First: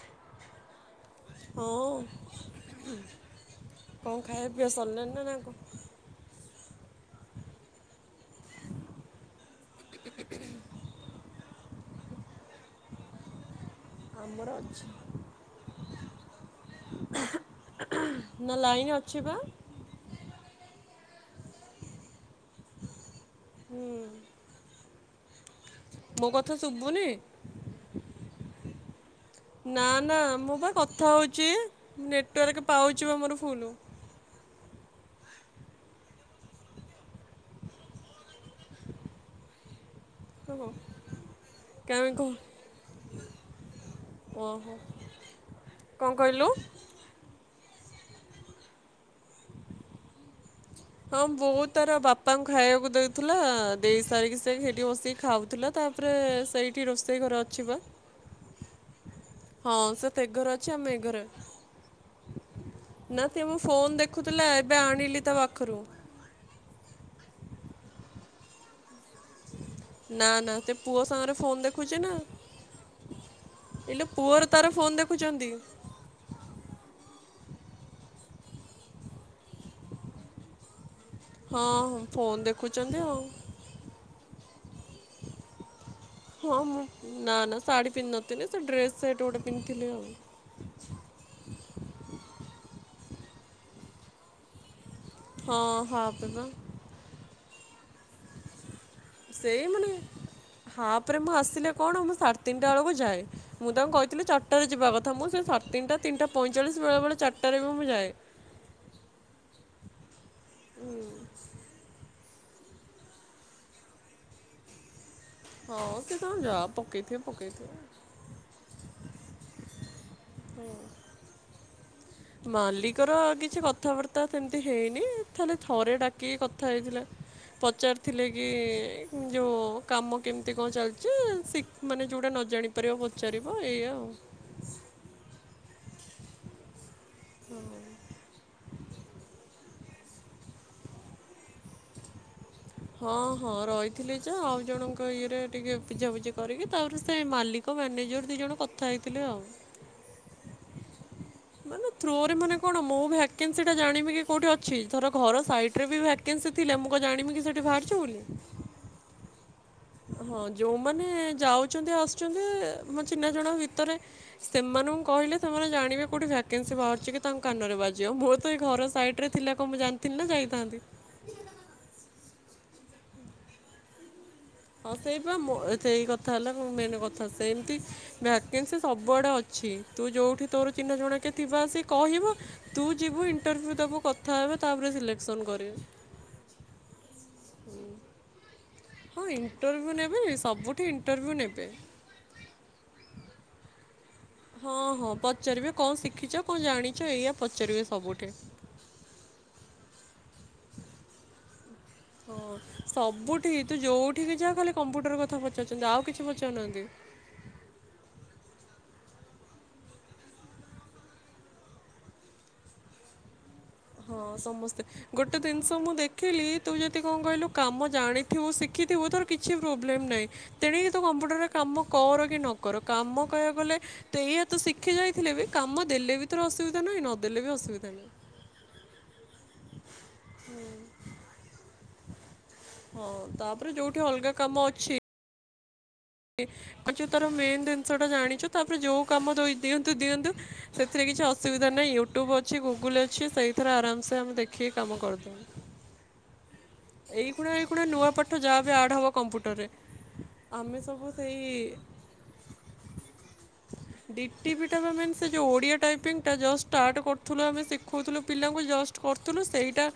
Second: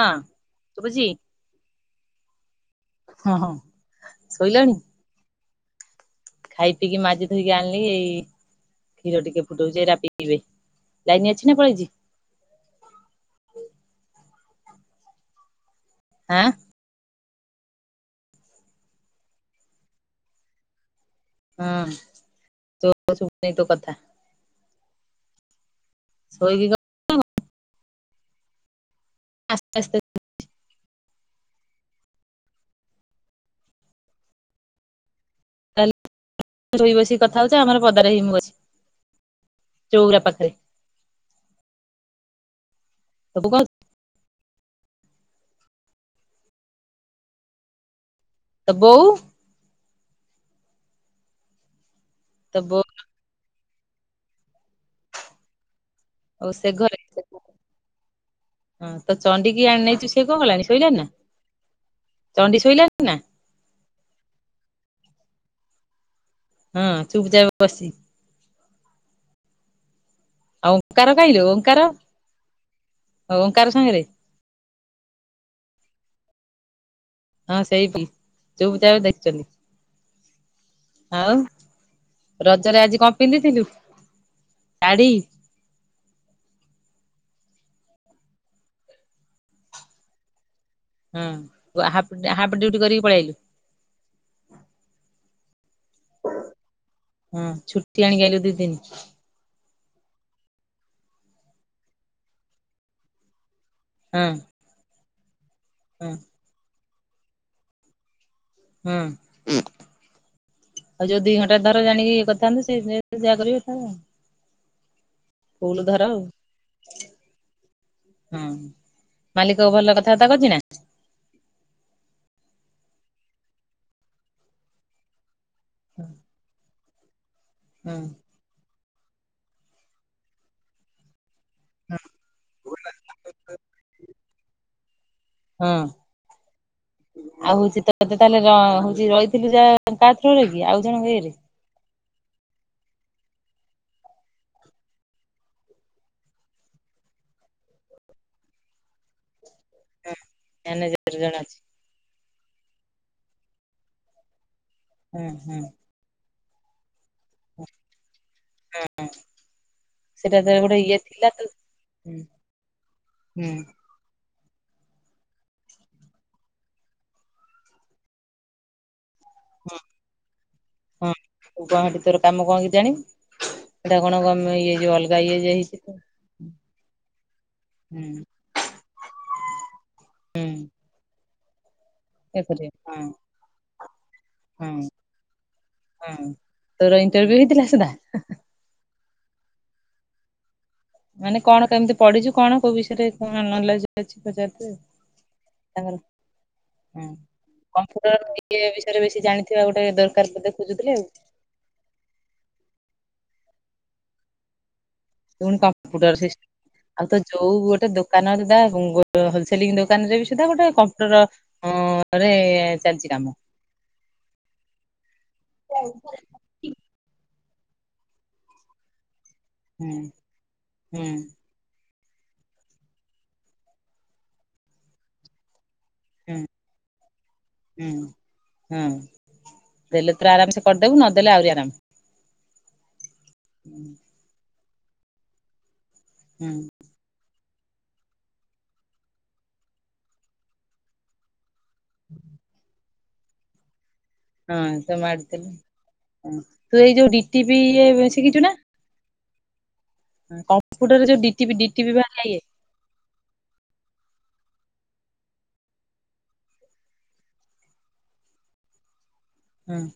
ହଁ। ଶୁଭୁଛି ହଁ ଅଁ କଣ ହଁ ହଁ ଖାଇବା ପିଇଆ ଶୋଇଲଣି ସରିଲେଣିି ନା ନା ଖାଇ ପିକି ମାଜି ଧୋଇକି ଆଣିଲି ଏଇ-ଇ-ଇ କ୍ଷୀର ଟିକେ ଫୁଟଉଛି, ଏରା ପିଇବେ ଲାଇନ୍ ଅଛି ନା ପଳେଇଛି? ଆମର ଅଛି। ଆଁ [unintelligible] ନା ଲାଇନ୍ ଅଛି ବା। ହଁ ତୋ ଶୁବୁନି ତୋ କଥା। ମୋ କଥା ଶୋଇକି ଶୁଭୁନି? ଆସ୍ତେ ନା ଆସ୍ତେ ନା ମୋ ବା କଥା ହେଉଛି ନେଟୱାର୍କ ପାଉଛି ବା ମୋର ଫୁଲୁ। ତାଲେ ରୋଇ ବସିକି କଥା ହୋଉଛ ଆମର ପଦାରେ ହି ମୁ ବସି ଚଉୁରା ପାଖ [unintelligible] କ - ତବୁ କ ଓହୋ, କଁ କହିଲୁ? ତ ବୋଉ। ହଁ ବୋଉ ତାର ବାପାଙ୍କୁ ତୋ ବୋଉ ଖାଇବାକୁ ଦଉଥିଲା ଦେଇ ସାରିକି ସେ ସେଠି ବସିକି ଖାଉଥିଲା। ତାପରେ ସେ ସେଇଠି ଘରେ ରୋଷେଇ ଘର ଅଛି ବା। ହଁ ତ ଚଣ୍ଡି କି ହଁ ଆଣି ନେଇଚୁ ତେ ସେ କଣ ଘରେ କଲାଣି ଅଛି ଆମେ ଏ ଶୋଇଲାନି ନା ଘରେ ଚଣ୍ଡି ଶୋଇଲାନି ନା? ସେ ମୋ ଫୋନ୍ ଦେଖୁଥିଲା, ଏବେ ଆଣିଲି ତା ପାଖରୁ। ହଁ ଚୁପ୍ ଚାବ୍ ବସିଚି। [inaudible] ନା ନା ଆଉ ସେ ପୁଅ ଓଙ୍କାର ସାଙ୍ଗରେ କାହିଁଲୋ ଫୋନ୍ ଓଙ୍କାର ଦେଖୁଛି ନା ଓଙ୍କାର ସାଙ୍ଗରେ ଇଲୋ ପୁଅର ତାର ଫୋନ୍ ଦେଖୁଛନ୍ତି। ହଁ ସେଇ ବି ଯୋଉ ବି ବୁଦା ଦେଖିଛନ୍ତି। ଆଉ ହଁ ହଁ ଫୋନ୍ ରଜରେ ଦେଖୁଛନ୍ତି ଆଜି ଆଉ କଣ ପିନ୍ଧିଥିଲୁ? ସାଢୀ। ହଁ ମୁଁ ନା ନା ଶାଢ଼ୀ ପିନ୍ଧିନଥିଲି, ସେ ଡ୍ରେସ୍ ସେଟ୍ ଗୋଟେ ପିନ୍ଧିଥିଲି ଆଉ। ହଁ ହା-ହାପ୍ ଡିଉଟି କରିକି ପଳେଆଇଲୁ। ହଁ -ହଁ ପ୍ରରା। ହଁ ଛୁଟି ଆଣିିକି ଆଇଲୁ ଦିନ? ସେଇ ମାନେ ହାପ୍ ରେ ମୁଁ ଆସିଲେ କଣ ମୁଁ ସାଢେ ତିନିଟା ବେଳକୁ ଯାଏ। ମୁଁ ତାଙ୍କୁ ହଁ କହିଥିଲି ଚାର୍ ଟାରେ ଯିବା କଥା ମୁଁ ସେ ସାଢେ ତିନ୍ ଟା ହଁ ତିନିଟା ପଇଁଚାଳିଶ ବେଳେବେଳେ ଚାରିଟାରେ ବି ମୁଁ ଯାଏ। ହୁଁ ଆଉ ଯୋଉ ଦି ଘଣ୍ଟା ଧର ଜାଣିକି ଇଏ କରିଥାନ୍ତୁ ସେ-ସେ ଯା କରିବେ ଖାଇବେ। ହଁ ସେ ତାଙ୍କର ଯା ପକେଇ ଥିବେ ପକେଇ ଥିବେ। ହୁଁ, ମାଲିକ ଭଲ କଥାବାର୍ତ୍ତା କରୁଛି ନା? ମାଲିକ ର କିଛି କଥାବାର୍ତ୍ତା ସେମିତି ହେଇନି। ଖାଲି ଥରେ ଡାକିକି କଥା ହେଇଥିଲା ହଁ ପଚାରିଥିଲେ କି କି ଯୋଉ କାମ କେମିତି କଣ ଚାଲିଛି ସି ମାନେ ଯୋଉଟା ନ ଜାଣିପାରିବ ପଚାରିବ ଏଇଆ ଆଉ। ହଁ, ଆଉ ହଉଛି ତତେ ତାହେଲେ ଯା ହଉଛି ରହିଥିଲି ଯା କା ଥ୍ରୋ ରେ କି ଆଉ ଜଣକ ୟେ ରେ? ହଁ, ହଁ ରହିଥିଲି ଯେ ଆଉ ଜଣଙ୍କ ଇଏରେ ଟିକେ ବୁଝାବୁଝି କରିକି ତାପରେ ସେ ମାଲିକ କ ମ୍ୟାନେଜର ଦୁଇ ଜଣ କଥା ହେଇଥିଲେ ଆଉ। ହୁଁ, ମାନେଜର ଜଣେ ଅଛି। ମାନେ ଥ୍ରୋରେ ମାନେ କଣ ମୁଁ ଭେକନ୍ସି ଟା ଜାଣିବେ କି କୋଉଠି ଅଛି ଧର ହଁ ଘର ହଁ ସାଇଟ୍ ବି ଭ୍ୟାକେ ଭ୍ୟାକେନ୍ସି ଥିଲେ ମୁଁ କଣ ଜାଣିବି କି ସେଠି ବାହରିଛି ବୋଲି। ନାଇଁ [unintelligible] ହଁ, ଯୋଉମାନେ ଯାଉଛନ୍ତି ହୁଁ ଆସୁଛନ୍ତି ମୋ ଚିହ୍ନା ହୁଁ ଜଣା ଭିତରେ ସେମାନଙ୍କୁ କହିଲେ ସେମାନେ ଜାଣିବେ କୋଉଠି ଭ୍ୟାକେନ୍ସି ବାହାରୁଛି କି ତାଙ୍କ କାନରେ ବାଜିବ ମୁଁ ତ ଏଇ ଘର ସାଇଟ୍ ରେ ଥିଲା କ ମୁଁ ଜାଣିଥିଲି ନା ଯାଇଥାନ୍ତି। [unintelligible] ଗୋହା ଭିତରେ କାମ କଣ କି ଜାଣିବୁ? ସେଇଟା କଣ ଗମେ ଇଏ ହଁ ଯୋଉ ଅଲଗା ସେଇପା ଇଏ ଯେ ମୋ ହେଇଛି ସେଇ କଥା ହେଲା ମୋ ମେନ୍ କଥା ସେମତି ହୁଁ ଭ୍ୟାକେନ୍ସି ସବୁଆଡେ ଅଛି ତୁ ଯୋଉଠି ହୁଁ ତୋର ଚିହ୍ନା ଜଣା କିଏ ଥିବ ଆସି କହିବୁ ଇଏ କରିବେ ତୁ ହଁ ଯିବୁ ଇଣ୍ଟରଭ୍ୟୁ ଦେବୁ କଥା ହେବା ତାପରେ ସିଲେକ୍ସନ୍ କରିବେ। ହୁଁ, ତୋର ଇଣ୍ଟରଭି୍ୟୁ ହେଇଥିଲା ସେଟା? ହଁ, ଇଣ୍ଟରଭିୁ ନେବେ ନି ସବୁଠୁ ମାନେ କଣ କେମିତି ପଢିଛୁ କଣ କୋଉ ବିଷୟରେ କଣ ନଲେଯ ଅଛି ପଚାର ହଁ, ହଁ ପଚାରିବେ କଣ ଶିଖିଛ କଣ ହଁ। ଜାଣିଛ ଏଇଆ ପଚାରିବେ କମ୍ପ୍ୟୁଟର ସବୁଠି। ଇଏ ବିଷୟରେ ବେଶୀ ଜାଣିଥିବା ଗୋଟେ ଦରକାର ପଦେ ଖୋଜୁଥିଲି ଆଉ। ହଁ, ସବୁଠି ତୁ ଯୋଉଠିକି ଯା ଖାଲି କମ୍ପ୍ୟୁଟର କଥା ପୁଣି ପଚାରୁଛନ୍ତି ଆଉ କମ୍ପ୍ୟୁଟର କିଛି ସିଷ୍ଟ ପଚାରୁ ନାହାନ୍ତି। ଆଉ ତ ଯୋଉ ଗୋଟେ ଦୋକାନ ରେ ଯା ଗୋ ସୁଧା ହୋଲସେଲି ଦୋକାନରେ ବି ସୁଧା ଗୋଟେ କମ୍ପୁଟର ହଁ ରେ ଚାଲିଛି କାମ। ହଁ ସମସ୍ତେ ଗୋଟେ ଜିନିଷ ମୁଁ ଦେଖିଲି ତୁ ଯଦି କଣ କହିଲୁ କାମ ଜାଣିଥିବୁ ଶିଖିଥିବୁ ତୋର କିଛି ହୁଁ ପ୍ରୋବଲେମ୍ ନାହିଁ ତେଣିକି ତୁ ହୁଁ କମ୍ପ୍ୟୁଟର କାମ କର କି ନ କର କାମ କହିବାକୁ ଗଲେ ତୁ ଏଇଆ ତ ଶିଖି ଯାଇ ଥିଲେ ବି କାମ ଦେଲେ ବି ହୁଁ ତୋର ଅସୁବିାଧା ନାହିଁ ନ ଦଲେ ଅସୁବିଧା ନାହିଁ। ହୁଁ, ଦେଲେ ତୋର ଆରାମସେ କରିଦବୁ ନଦେଲେ ଆହୁରି ଆରାମ୍। ହଁ ତାପରେ ଯୋଉଠି ଅଲଗା କାମ ଅଛି ଇ ହୁଁ [unintelligible] ଆଚୁ ତୋର ମେନ୍ ଜିନିଷଟା ଜାଣିଛୁ ତାପରେ ଯୋଉ କାମ ଦିଅନ୍ତୁ ଦିଅନ୍ତୁ ସେଥିରେ କିଛି ଅସ୍ ଆସୁବିଧା ନାହିଁ ୟୁଟ୍ୟୁବ୍ ଅଛି, ଗୁଗୁଲ୍ ଅଛି ସେଇଥିରେ ଆରାମସେ ଆମେ ଦେଖିକି କାମ କରିଦେଉ। ହୁଁ, ତୁ ଏଇ ଯୋଉ ଡିଟି ପି ଇଏ ଶିଖିଛୁ ନା? ଏବେ ଆଡ଼୍ ହେବ କମ୍ପ୍ୟଟରରେ। କମ୍ପୁଟର ରେ ଯୋଉ ଡିଟିପି ଡିଟିପି ବାହାର ନା ଇଏ [inaudible] ଡିଟିପି ଟା ବା ମେନ୍ ସେ ଯୋଉ ଓଡ଼ିଆ ଟାଇପିଙ୍ଗ ଟା ଜଷ୍ଟ ଷ୍ଟାର୍ଟ କରୁଥିଲୁ ଆମେ ଶିଖାଉଥିଲୁ ପିଲାଙ୍କୁ ଜଷ୍ଟ କରୁଥିଲୁ ହଁ। ସେଇଟା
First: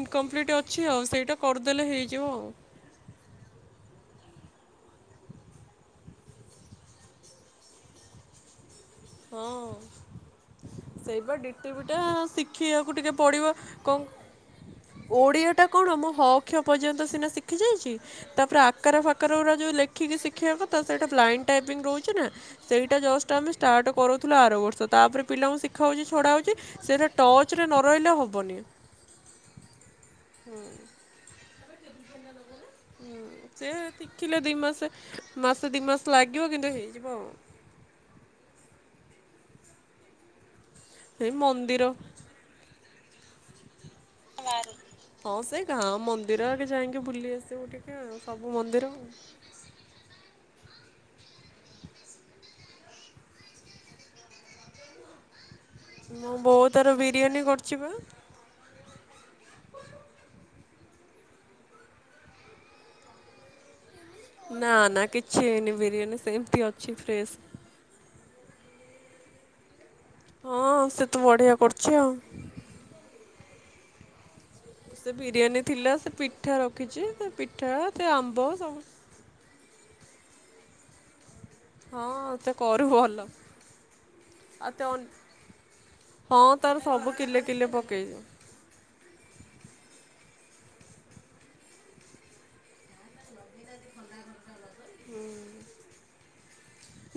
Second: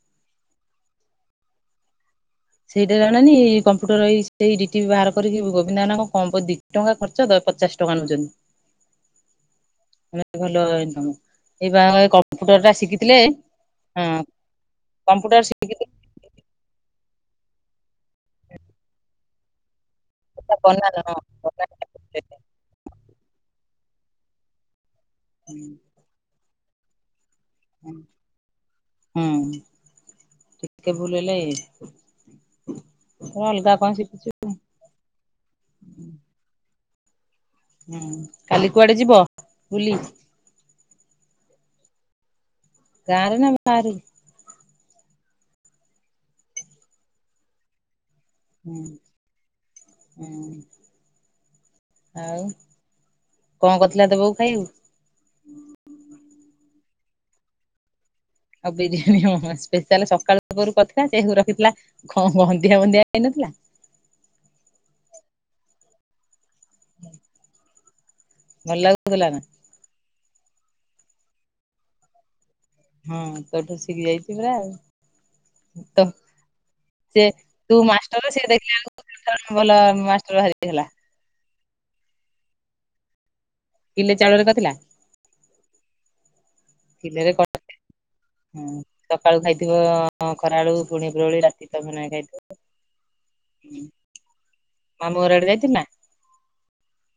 ଇନକମ୍ପ୍ଲିଟ୍ ଅଛି ଆଉ ସେଇଟା କରିଦେଲେ ହେଇଯିବ ଆଉ। ସେଇଟା ଜାଣଣିି କମ୍ପ୍ୟୁଟର ଏଇ ଏଇ ଡି ଟିପି ବାହାର କରିକି ଗୋବିନ୍ଦନାଙ୍କ କଁ ପଦି ଟଙ୍କା ଖର୍ଚ୍ଚ ପଚାଶ ଟଙ୍କା ନଉଛନ୍ତି। ହଁ ଅଁ। ମାନେ ଭଲ ଇନକମ୍। ସେଇବା ଏଇ ବା ଡିଟିପିଟା କମ୍ପ୍ୟୁଟର ଟା ଶିଖିବାକୁ ଟିକେ ଶିଖିଥିଲେ ପଡ଼ିବ ହଁ କଣ କମ୍ପ୍ୟୁଟର ଓଡ଼ିଆଟା କଣ ମୋ ହକ୍ ହ କ୍ଷ ପର୍ଯ୍ୟନ୍ତ ସିନା ଶିଖି ଯାଇଛି ତାପରେ ଆକାର ଫାକାର ଗୁରା ଜଉ ଲେଖିକି ସିକ ଶିଖିଥିଲେ ଶିଖିବା କଥା ବନାନ ସେଇଟା ହଁ। ବ୍ଲାଇଣ୍ଡ ଟାଇପିଙ୍ଗ ରହୁଛି ନା ସେଇଟା ଜଷ୍ଟ ଆମେ ଷ୍ଟାର୍ଟ କରଉଥିଲୁ ଆର ବର୍ଷ ତାପରେ ପିଲାଙ୍କୁ ଶିଖା ହଉଛି ଛଡ଼ା ହଉଛି ସେଇରା ଟଚରେ ନ ରହିଲେ ହବନି ହୁଁ। ଟିକେ ଭୁଲହେଲା ଏ। ହୁଁ ସେ କଣ ଶିଖୁଛୁ ଶିଖିଲେ ଦି ମାସେ। ମାସେ ଦିମାସ ଲାଗିବ କିନ୍ତୁ ହେଇଯିବ ଆଉ। ହୁଁ କାଲି କୁଆଡେ ଯିବ ବୁଲି। ହେଇ ମନ୍ଦିର। ଗାଁରେ ନା ବାହାରି? ହଁ ସେଇ ଗାଁ ମନ୍ଦିରରେ ଯାଇଁକି ବୁଲି ଆସିବୁ ଟିକେ ଆଉ ସବୁ ହୁଁ ମନ୍ଦିର ଆଉ। ହୁଁ। ଆଉ କଣ କରିଥିଲା ଦବାକୁ ଖାଇବାକୁ? ମୋ ବୋଉ ତାର ବିରିୟାନୀ କରୁଛି ବା। ଆଉ ବିରିୟାନୀ ହଁ ସ୍ପେଶାଲ ସକାଳ ପୂର୍ବରୁ କରିଥିଲା ସେଇଆକୁ ରଖିଥିଲା କଣ ଗନ୍ଧିଆ ବନ୍ଧିଆ ହେଇନଥିଲା? ନା ନା କିଛି ହେଇନି ବିରିୟାନୀ ସେମତି ଅଛି ଫ୍ରେଶ। ଭଲ ଲାଗୁଥିଲା ନାଁ? ହଁ ସେ ତ ବଢିଆ କରୁଛି ଆଉ। ହଁ ତୋଠୁ ଶିଖି ଯାଇଛି ପୁରା ଆଉ। ସେ ବିରିୟାନୀ ଥିଲା ତ ସେ ପିଠା ରଖିଛି ସେ ପିଠା ତୁ ସେ ମାଷ୍ଟର ଆମ୍ବ ଦେଖିଲା ସବୁ ଭଲ ମାଷ୍ଟର ବାହାରିକି ହେଲା। ହଁ ସେ କରୁ ଭଲ। କିଲେ ଚାଉଳରେ ଆଉ କରିଥିଲା? ତେ ଅନ୍ ହଁ ତାର ସବୁ କିଲେ କିଲେ ପକେଇଛି। ହୁଁ ସକାଳୁ ଖାଇଥିବ ଖରାଅଳୁ ପୁଣି ଉପରଓଳି ରାତି ତମେ ନାଇଁ ଖାଇଥିବ। ମାମୁଁ ଘରଆଡେ ଯାଇଥିଲୁ ନା?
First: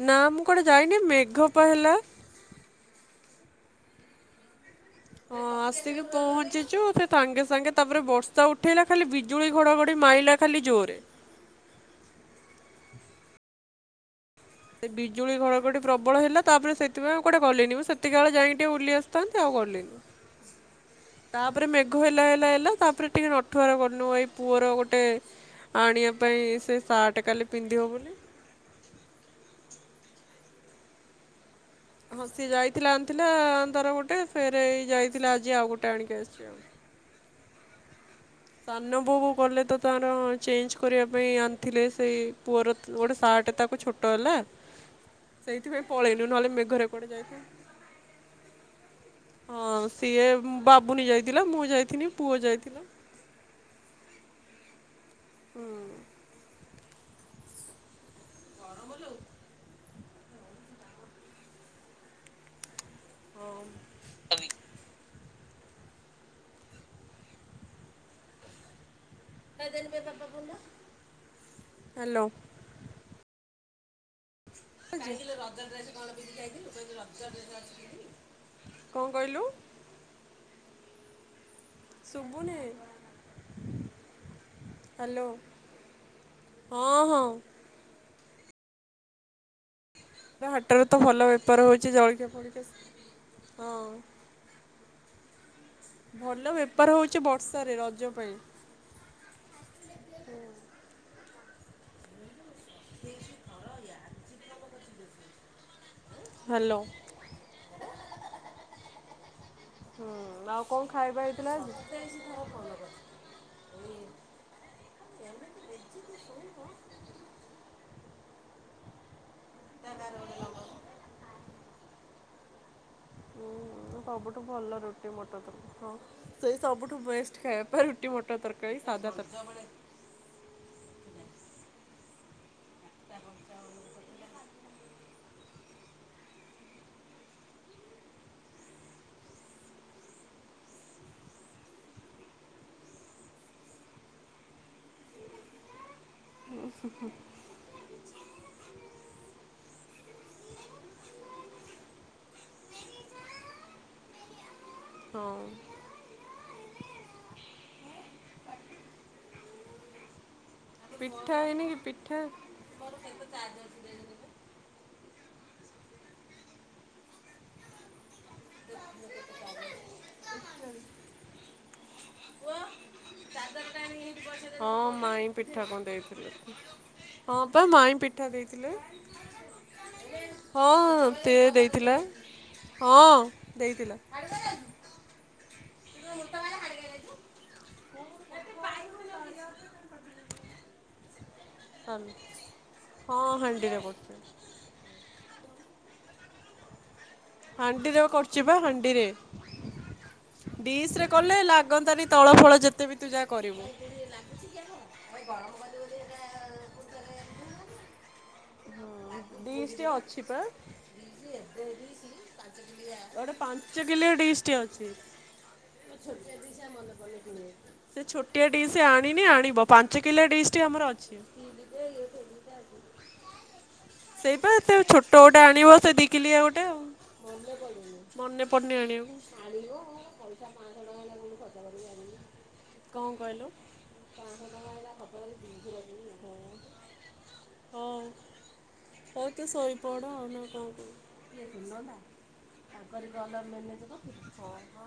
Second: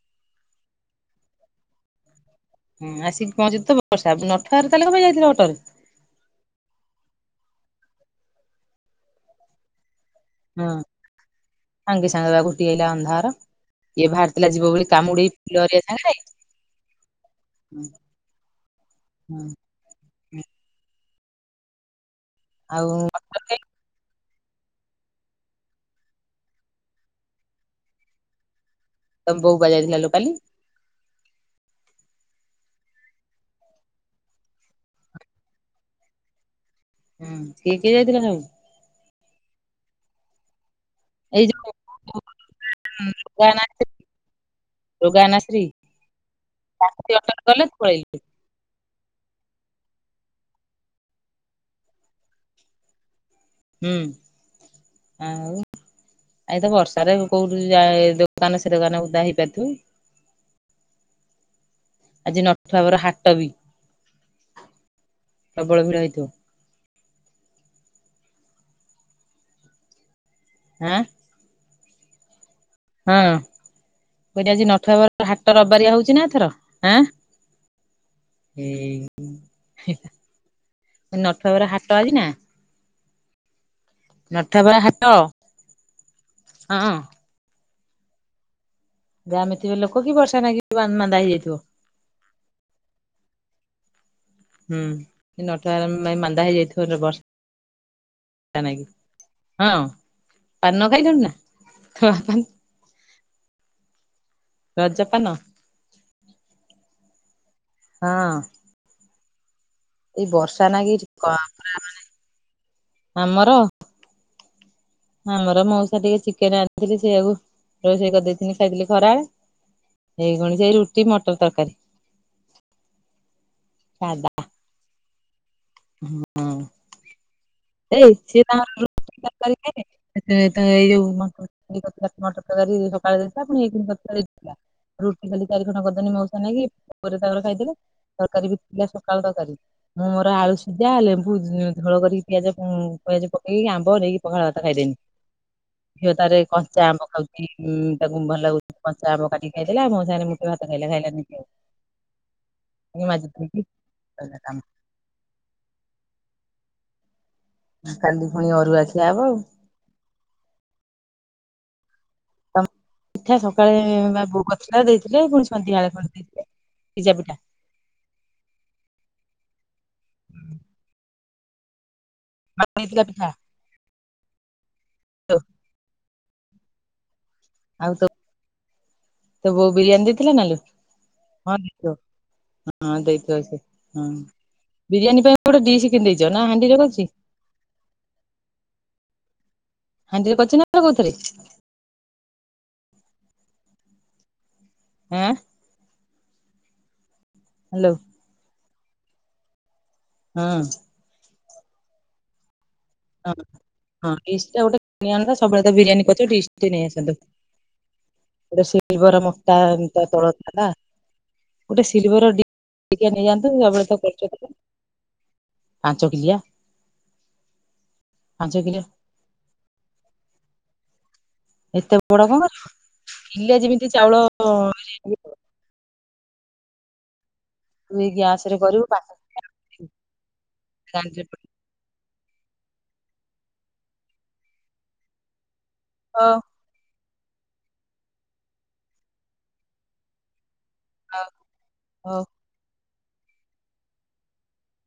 ନା ମୁଁ କୁଆଡେ ଯାଇନି ମେଘପା ହେଲା। ହୁଁ ଆସିକି ପହଞ୍ଚିଚୁ ତ ବର୍ଷା ନଥିବାରୁ ତାହେଲେ କଁ ପାଇଁ ଯାଇ ହଁ ଆସିକି ପହଞ୍ଚିଚୁ ସେ ସାଙ୍ଗେ ସାଙ୍ଗେ ତାପରେ ବର୍ଷା ଉଠେଇଲା ଖାଲି ବିଜୁଳି ଘଡଘଡି ମାଇଲା ଖାଲି ହୁଁ ଜୋରେ। ସାଙ୍ଗେ ସାଙ୍ଗେବା ଘୋଟିିଆଇଲା ଅନ୍ଧାର ଇଏ ବାହାରିଥିଲା ଯିବ ବୋଲି ସେ କାମୁଡି ବିଜୁଳି ଘଡ଼ ଘଡି ଫୁଲହେରିକା ସାଙ୍ଗରେ ପ୍ରବଳ ହେଲା ତାପରେ ସେଥିପାଇଁ ଆଉ କୁଆଡେ ଗଲିିନି ମୁଁ ସେତିକି ବଳେ ଯାଇକି ଟିକେ ବୁଲିକି ଆସିଥାନ୍ତି ଆଉ ଗଲିନି। ତାପରେ ମେଘ ହେଲା ହେଲା ହେଲା ତାପରେ ଟିକେ ର ଆଉ ଆଠୁଆର ଗନୁ ଏଇ ପୁଅର ଗୋଟେ ଆଣିବା ପାଇଁ ସେ ସାର୍ଟ କାଲି ପିନ୍ଧିବ ବୋଲି। ତୋ ପୁଅ କୁଆଡେ ଯାଇଥିଲାଲୋ କାଲି? ହଁ ସିଏ ଯାଇଥିଲା ଆଣିଥିଲା ତାର ଗୋଟେ ଫେରଏଇ ଯାଇଥିଲା ଆଜି ଆଉ ଗୋଟେ ଆଣିକି ଆସିଛି। ହଁ କିଏ କିଏ ଯାଇଥିଲ ସବୁ? ସାନ ବଉ ଗଲେ ତ ତାର ଅ ଚେଞ୍ଜ କରିବା ପାଇଁ ଏଇ ଯୋଉ ଆଣିଥିଲେ ସେଇ ପୁଅର ଗୋଟେ ସାର୍ଟ ତାକୁ ରୋଗାନାଶ୍ରୀ ଛୋଟ ହେଲା। ରୋଗାନାଶ୍ରୀ ସେଇଥିପାଇଁ ପଳେଇଲୁ ନହେଲେ ମେଘରେ ତାକୁ କୁଆଡେ ବି ଅଟକ କଲେ ଯାଇଥାନ୍ତୁ। ତୁ ପଳେଇଲୁ। ହଁ ସିଏ ବାବୁନୀ ଯାଇଥିଲା ମୁଁ ଯାଇଥିଲି ପୁଅ ଯାଇଥିଲା। ହୁଁ ଆଉ ହୁଁ ଏଇ ତ ବର୍ଷାରେ କଉଠି ଯାଇ ଦୋ ଦୋକାନ ସେ ଦୋକାନ ଓଦା ହେଇପାରୁଥିବ କି। ଆଜି ନଠୁଆବର ହାଟ ବି ପ୍ରବଳ ଭିଡ ହେଇଥିବ। [unintelligible] ହଁ। ହାଲୋ। ହଁ। କହିଲି ଆଜି ନଠୁଆବର ହାଟ ରବିବାରିଆ [inaudible] କଣ ଏଇ କହିଲୁ ନଠୁଆବର ହା ଶୁବୁନି। ନଠୁଆବର ହାଟ। ହାଲୋ ହଁ -ହଁ। [unintelligible] ଏବେ ନାଗି ହାଟରେ ତ ମାନ୍ଦା ଭଲ ହେଇଯାଇଥିବ। ବେପାର ହଉଚି ଜଳିଖିଆ ଫଳିଖିଆ ହଁ। [unintelligible] ମାନ୍ଦା ଭଲ ବେପାର ହେଇଯାଇଥିବ ହଉଛି ବର୍ଷ୍। [unintelligible] ବର୍ଷାରେ ରଜ ପାଇଁ [inaudible] ରଜପାନ। ହାଲୋ। ହଁ ହୁଁ ଏଇ ବର୍ଷା ଆଉ କଣ ନାଗି ଖାଇବା ହେଇଥିଲା ଆଜି? ଆମର? ଆମର ମଉସା ଟିକେ ଚିକେନେ ଆଣିଥିଲେ ସେଇଆକୁ ରୋଷେଇ କରିଦେଇଥିଲି ଖାଇଥିଲେ ଖରାଳେ। ଏଇଖୁଣି ସେଇ ରୁଟି ମଟର୍ ତରକାରୀ। ହୁଁ- ସାଧା ସବୁଠୁ ଭଲ ରୁଟି ମଟର ତରକାରୀ ହଁ ସେଇ ସବୁଠୁ ବେଷ୍ଟ୍ ଖାଇ ଏଇ ସିଏ ତାଙ୍କର [unintelligible] ତ ଏଇ ଯଉ ମଟର ତରକାରୀ କରିଥିଲା ମଟର ତରକାରୀ ସକାଳେ ଦେଇଥିଲା ପୁଣି ଏଇଖୁଣି କରିଥିଲା ରୁଟି ଖାଲି ଚାରି ଖଣ୍ଡ କରିଦେନି ମଉସା ନାଗି ପୁଅର ତାଙ୍କର ଖାଇଦେଲେ ତରକାରୀ ବି ଥିଲା ସକାଳ ତରକାରୀ ମୁଁ ମୋର ଆଳୁ ସିଜା ଲେମ୍ବୁ ଝୋଳ କରି ପିଆଜ- ପିଆଜ ପକେଇକି ଆମ୍ବ ନେଇକି ପଖାଳ ଭାତ ଖାଇଦେନି ଝିଅ ତାର କଞ୍ଚା ଆମ୍ବ ଖାଉ ଏଇ ଉଁ- ତାକୁ ଭଲ ଲାଗୁଛି କଞ୍ଚା ଆମ୍ବ କାଟିକି ଖାଇ ଦେଲା ମୋ ସାଙ୍ଗରେ ମୁଠେ ଭାତ ଖାଇଲା ଖାଇଲାନି ଆଉ। ମାଜି ଧୋଇକି ସଇଲା କାମ। ହଁ। କାଲି ଫୁଣି ଅରୁଆ ଖିଆ ହବ ଆଉ। ପିଠା ହେଇନି କି ପିଠ୍ ପିଠା ସକାଳେ ବା ବୋଉ ସକାଳେ ଦେଇଥିଲେ ପୁଣି ସନ୍ଧ୍ୟାଳେ କରି ଦେଇଥିଲେ ପିଜା ପିଠା। ହୁଁ [inaudible] ହଁ ମାଇଁ ତୋ ପିଠା କଣ ଦେଇଥିଲେ ହଁ ପା ମାଇଁ ପିଠା ଦେଇଥିଲେ। ତ ବଉ ବିରିୟାନୀ ଦେଇଥିଲା ନାଲୋ ହଁ ତେ ହଁ ଦେଇଥିଲା [inaudible] ହଁ ଦେଇଥିବ ସେ ହଁ ବିରିୟାନୀ ପାଇଁ ଗୋଟେ ଡିସ୍ କିଣି ଦେଇଚ ନା ହାଣ୍ଡିରେ କରିଚି? ହାଣ୍ଡିରେ କରିଚ ନା କଉଥିରେ? ହଁ ହାଣ୍ଡିରେ କରୁଚି। ଉଁ ହ୍ୟାଲୋ ହାଣ୍ଡିରେ କରୁଛି ବା ହାଣ୍ଡିରେ ହଁ ଡିସରେ କଲେ ଲାଗନ୍ତାନି। ତଳ ଫଳ ଯେତେ ବି ତୁ ଯାହା ହଁ କରିବୁ। ହଁ ଡିସଟା ଗୋଟେ କିଣି ଆଣନ୍ତ ସବୁବେଳେ ତ ବିରିୟାନୀ କରୁଛ ଡିସଟେ ନେଇ ଆସନ୍ତ। ଦ ସିଲିବର ମୋଟା ଡିସ୍ ଟେ ତା ଅଛି ତଳ ପା ଥିଲା ଗୋଟେ ସିଲଭର ଡି ଟିକେ ଗୋଟେ ନେଇଯାଆନ୍ତୁ ପାଞ୍ଚ ସବୁବେଳେ ତ କରୁଛନ୍ତି। ଗୋଟେ ପାଞ୍ଚ କିଲିଆ ଛୋଟିଆ ଡିସ ମନେ ପଡୁନି କିଣିବାକୁ ସେ ଛୋଟିଆ ପାଞ୍ଚ ଡିସ୍ କିଲିଆ ଆଣିନି ଆଣିବ ପାଞ୍ଚ କିଲିଆ ଡିସଟେ ଆମର ଅଛି। ଏତେ ବଡ କଣ କିଲେ ଯେମିତି ଚାଉଳ ସେଇପା ସେ ଛୋଟ ଧରିବ। ଗୋଟେ ଆଣିବ ସେ ଡି କିଲିଆ ଗୋଟେ ଆଉ ମନେ ପଡୁନି ମନେ ଗ୍ୟାସ ରେ ପଡ଼ୁନି କରିବୁ ପାଞ୍ଚ ଆଣିବାକୁ ଆଣିବ ପଇସା ପାଶହ ଦବ ଗାଣ୍ଡିରେ ଜଣକୁ [unintelligible] କଣ କହିଲୁ [unintelligible] ହଁ ହଉ ହଉ ତୁ ଶୋଇପଡ ନା କଣ ଆଉ କହୁଛୁ? [unintelligible]